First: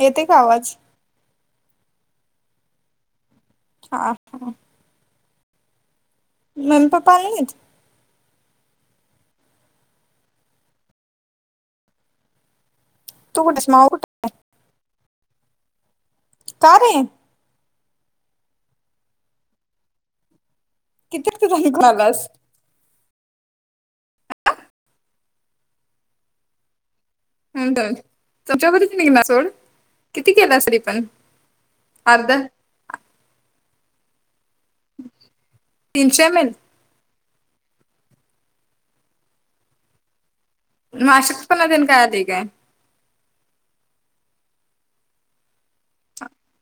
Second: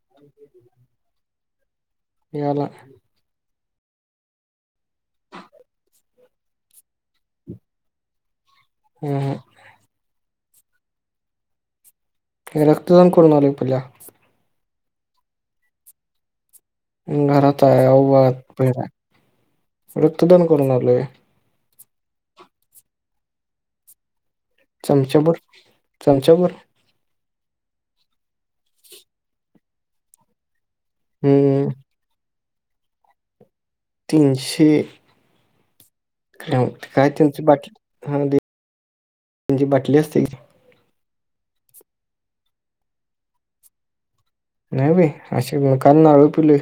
येते का आवाज? यालाय. हा हा, मम्मी, पापा पा आले नाहीत? हम्म हे रख तू कुठेस माऊ [unintelligible] कुठे का रे तळ्यावर भात पेराय, रक्तदान. करून आलोय किती रक्तदान करुण आला. ग्लास चमचाभर चमचाभर हम चमचाभर तर निघेना सोड, किती केलास रे? पण हम्म आर्ध तीनशे हे तीनशे एम एल कायती बाट हा म्हेणजे ती जी बाटली असते कणी मशक पण देन काय आलय काय? नाही बाई अस काल नारळ फोडलोय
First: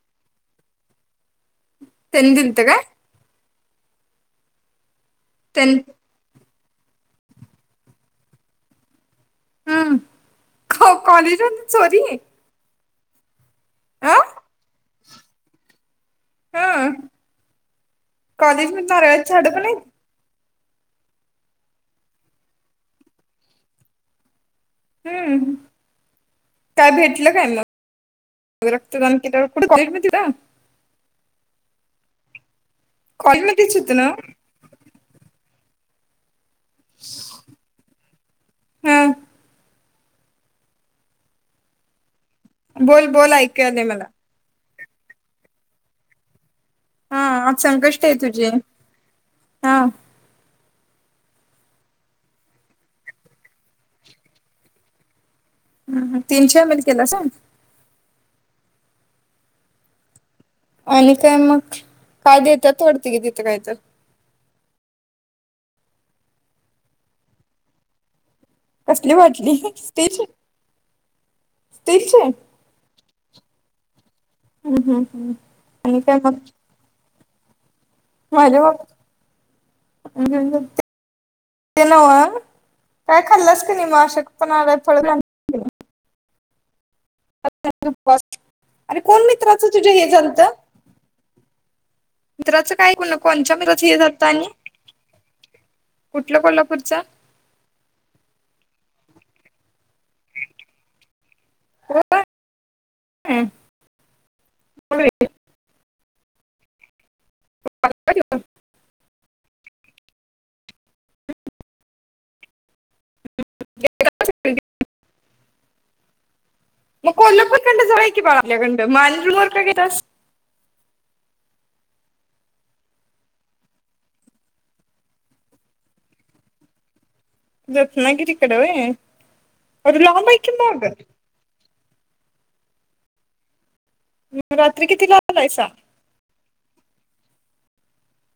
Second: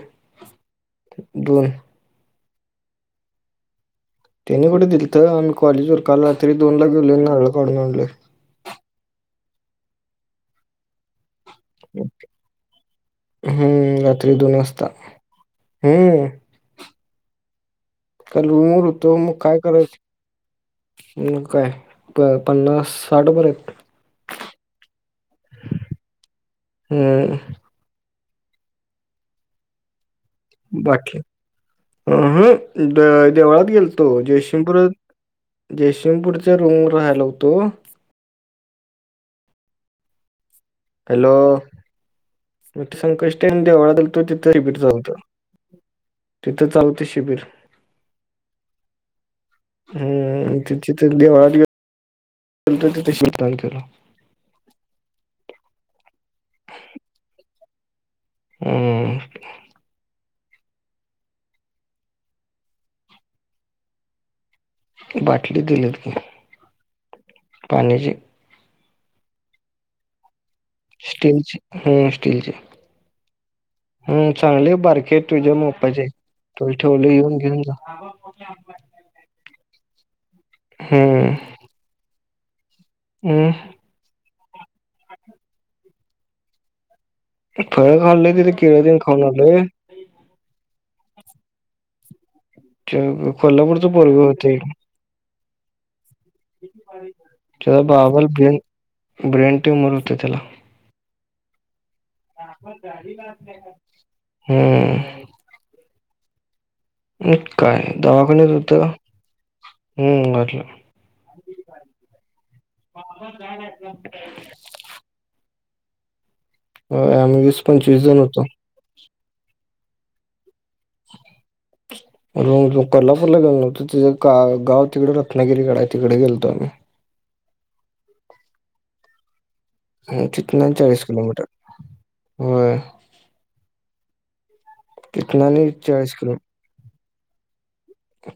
व्हय [unintelligible] दिलत काय? त्यांनी कुठे दि आ आम् त्यां कॉलेज वर काल तरी दोन ला गेलोय आणि नारळ काढून आणलोय. हम्म कॉलेजात. सॉरी. हम्म अ रात्री दोन वाजता. हम्म ह काल कॉलेज ऊन मध्ये होतं नारळाची मग झाडं काय पण आहेत करायच? मग काय पन्नास साठ भर आहेत. हम्म काय भेटलं हम्म काय मग? रक्तदान केल्यावर कुठ कॉलेज मध्ये होतं? बाकी अम हं देवळात कॉलेजमध्येच होतं गेलतो ना जयसिंगपूरात जयसिंगपूरात रूम राहायला होतो. हा हॅलो मग बोल बोल संकष्टी ऐकू आणि आलंय देवळात मला गेलतो तिथं [unintelligible] जाऊत. तिथं चालते हा शिबिर आज संकष्टी आहे तुझी हा हम्म तिथे देवळात गेलतो तिथं शिबिर दान केल. हम्म ह तीनशे एमएल केलास होय. हम्म आणि काय मग काय देत्यात वाढत कि तिथं काय तर बाटली दिल्यात की पाण्याची कसली बाटली स्टीलची. स्टीलची हा स्टीलची. हम चांगली हाय बारकी हाय तुझ्या आणि माप्पाची हाय. काय मग तुझ ठेवले येऊन घेऊन जा. [unintelligible] हम्म हम्म, हम्म ते नव काय हम्म खाल्लंस क नाही म अशक्त आपण आलय थोड प्लॅनिंग करूया? फळ खाल्लं तिथं केळबेळ अरे कोण खाऊन आलोय. मित्राचं तुझ्या हे झालत मित्राचं काय कोण कोणच्या मित्राचं कोल्हापूरच हे पोरग झालतं होत आणि एक. कुठलं कोल्हापूरचा च बाबल ब्रेन ब्रेन ट्यूमर होत त्याला. हम्म. काय दवाखान्यात होत. हम्म वाटल. [unintelligible] म कोल्हापूर वीस कडन पंचवीस जाऊया जण की बाळ होतो आपल्याकडं म आणि ट्रू वर का घेलतास. [unintelligible] कोल्हापूरला गेलो नव्हतो तिच गाव तिकडे रत्नागिरीकडे आहे तिकडे गेलतो आम्ही. रत्नागिरीकडे होय. तिथन चाळीस किलोमीटर होय. [inaudible] रात्री किती ला तिथनं आलायसा? आणि चाळीस किलो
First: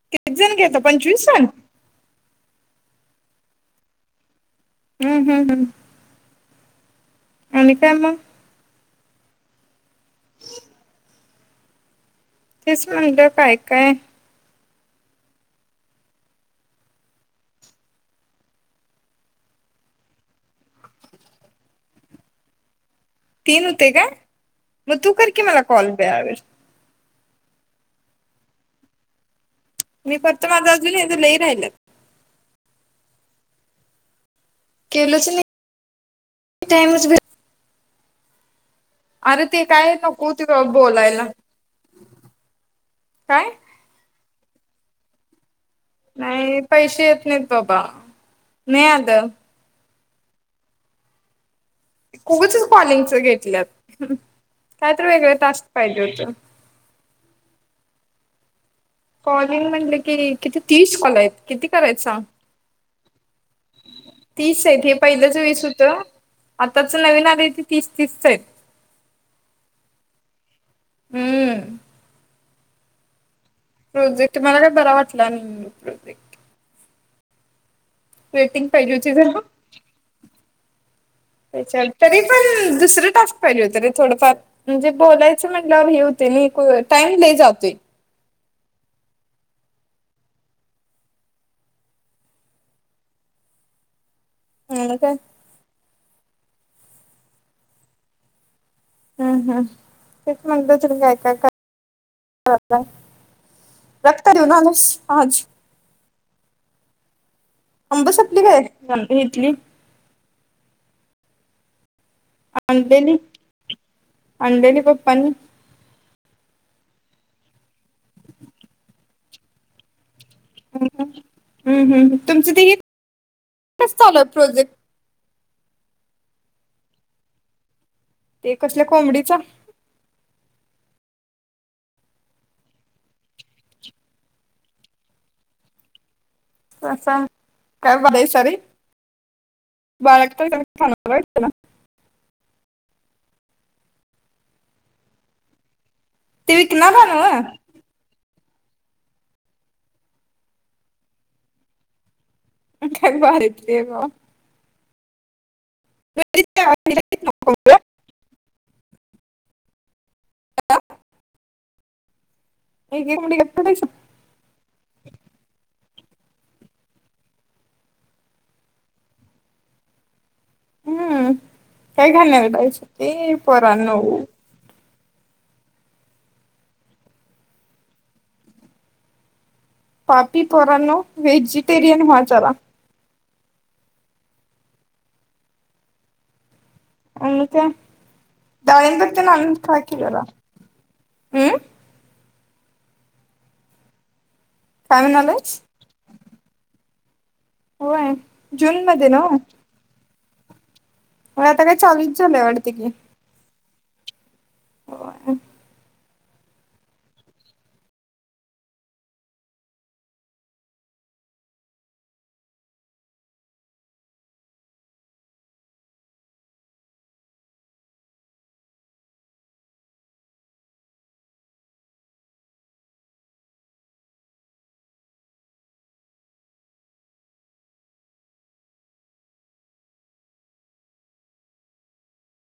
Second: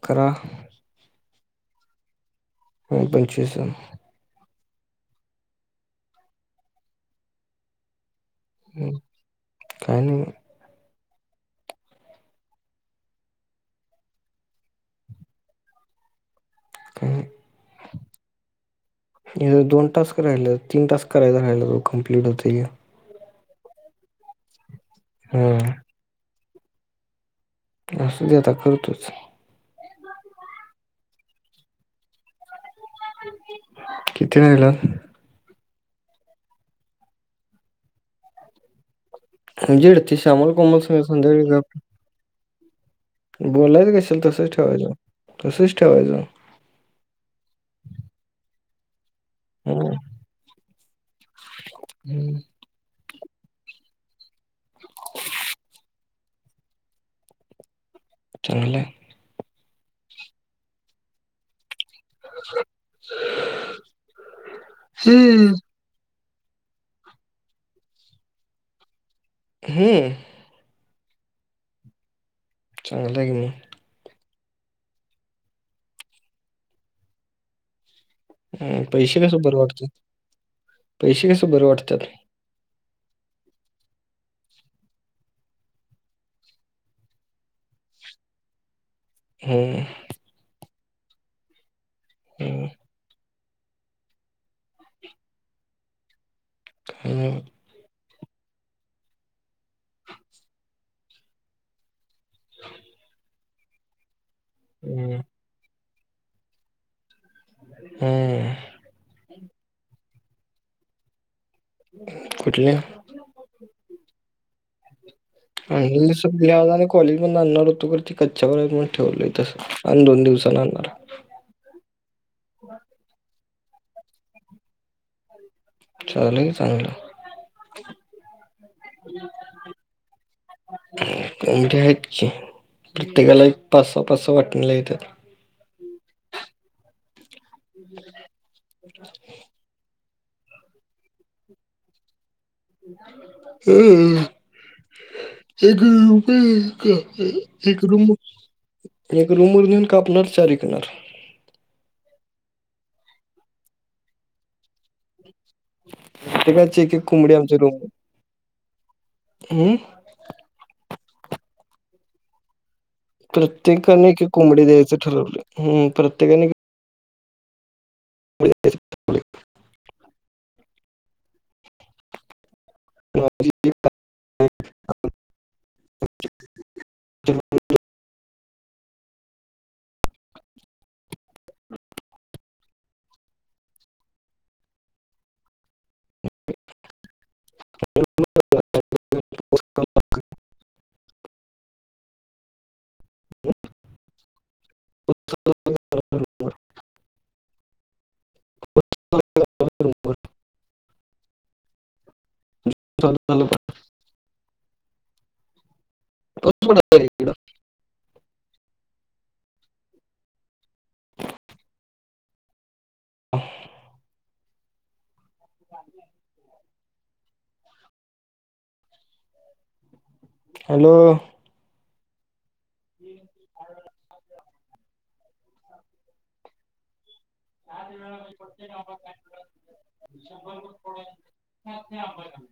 करा किती जण गेलता पंचवीस जन? हा पंचविस जण. हम्म हम्म हम्म. आणि काय मग? काय नाय म. तेच म्हणलं काय काय? हम्म, हिज दोन टास्क राहील तीन टास्क करायचं राहिल्या वर कमप्लीट होतय घे. तीन होतय काय? मग तू करकी मला हम्म कॉल ब्या असू दे आता कर तूच - - मी फक्त माझ अजून याचं लई राहिल्यात. [inaudible] ती हिला - - टाईमच भेट अरे ते काय म्हजेड ते नको श्यामल कोमल बोलायला संध्याकाळी जात काय बोलायच कशाला तस - - ठेवायचं तसचं - - नाही. पैसे येत नाहीत बाबा. नाही आलं. हं, [inaudible] उगचच कॉलिंगच- - घेतल्यात कायतर वेगळ टास्क पाहिजे होत. चांगलाय. कॉलिंग म्हटलं की किती तीस कॉल हैत किती - - करायच. तीस आहेत हे पहिल्याच हं. वीस होतं आताच नवीन आलय ते तीस तीसच हाइत. हम. हम्म. चांगलं हाय की म प्रोजेक्ट मला काय बरा वाटला नाही ह्यो प्रोजेक्ट. वेटिंग हं, पाहिजे होती पैसे जरा कसं - बरं वाटतं? - पैसे कसं ये बरं चल, वाटतात? तरी पण दुसरं टास्क पाहिजे होत रे थोडफार म्हणजे बोलायचं म्हटल्यावर हे होतंय नई टाईम लय जातोय. हम. हमं. हं काय. अं - - हम्म हम्. तेच म्हणलं तुला काय काय क - - हो काय. [unintelligible] [unintelligible] हं, आज - - आंब संपली हं. काय, [unintelligible] कुठल्या? आणलेली, आणलेली पप्पानी - - [unintelligible] कॉलेजमधनं आणणार होतो खरं ती कच्च्यावर हाईत म्हणुन ती ठेवलोय तसचं. हम्म हम् तुमचं ते हे - - कसं चालू हाय प्रोजेक्ट. चालू आहे की चांगलं ते कसल्या कोबडीचा [unintelligible] आहेत की तिघाला एक पासा पासा वाटणीला येतात. [unintelligible] काय बारा सारे [unintelligible] [unintelligible] [unintelligible] रुप ते विकणार आहे ना एक रूम एक रूम वर घेऊन कापणार चारिकणार. काय भारीतली आहे ग ते काय कायची एक एक कुंबडी आमच्या रूम हम एक एक कोंबडी घेतलं तायसा. प्रत्येकाने एक एक कोंबडी द्यायचं ठरवलं ह प्रत्य हो न [inaudible] हम्म काय खाणार आहे. आज ते पोरांनो ह पापी पोरांनो व्हेजिटेरियन वा जरा आणि [inaudible] फ्राय केलेला हम् हो काय म्हणालायस. होय जून मध्ये नव्ह होय. पण आता काय चालू झालय आपलं चाल ह ड ह [inaudible] हॅलो ह् [inaudible]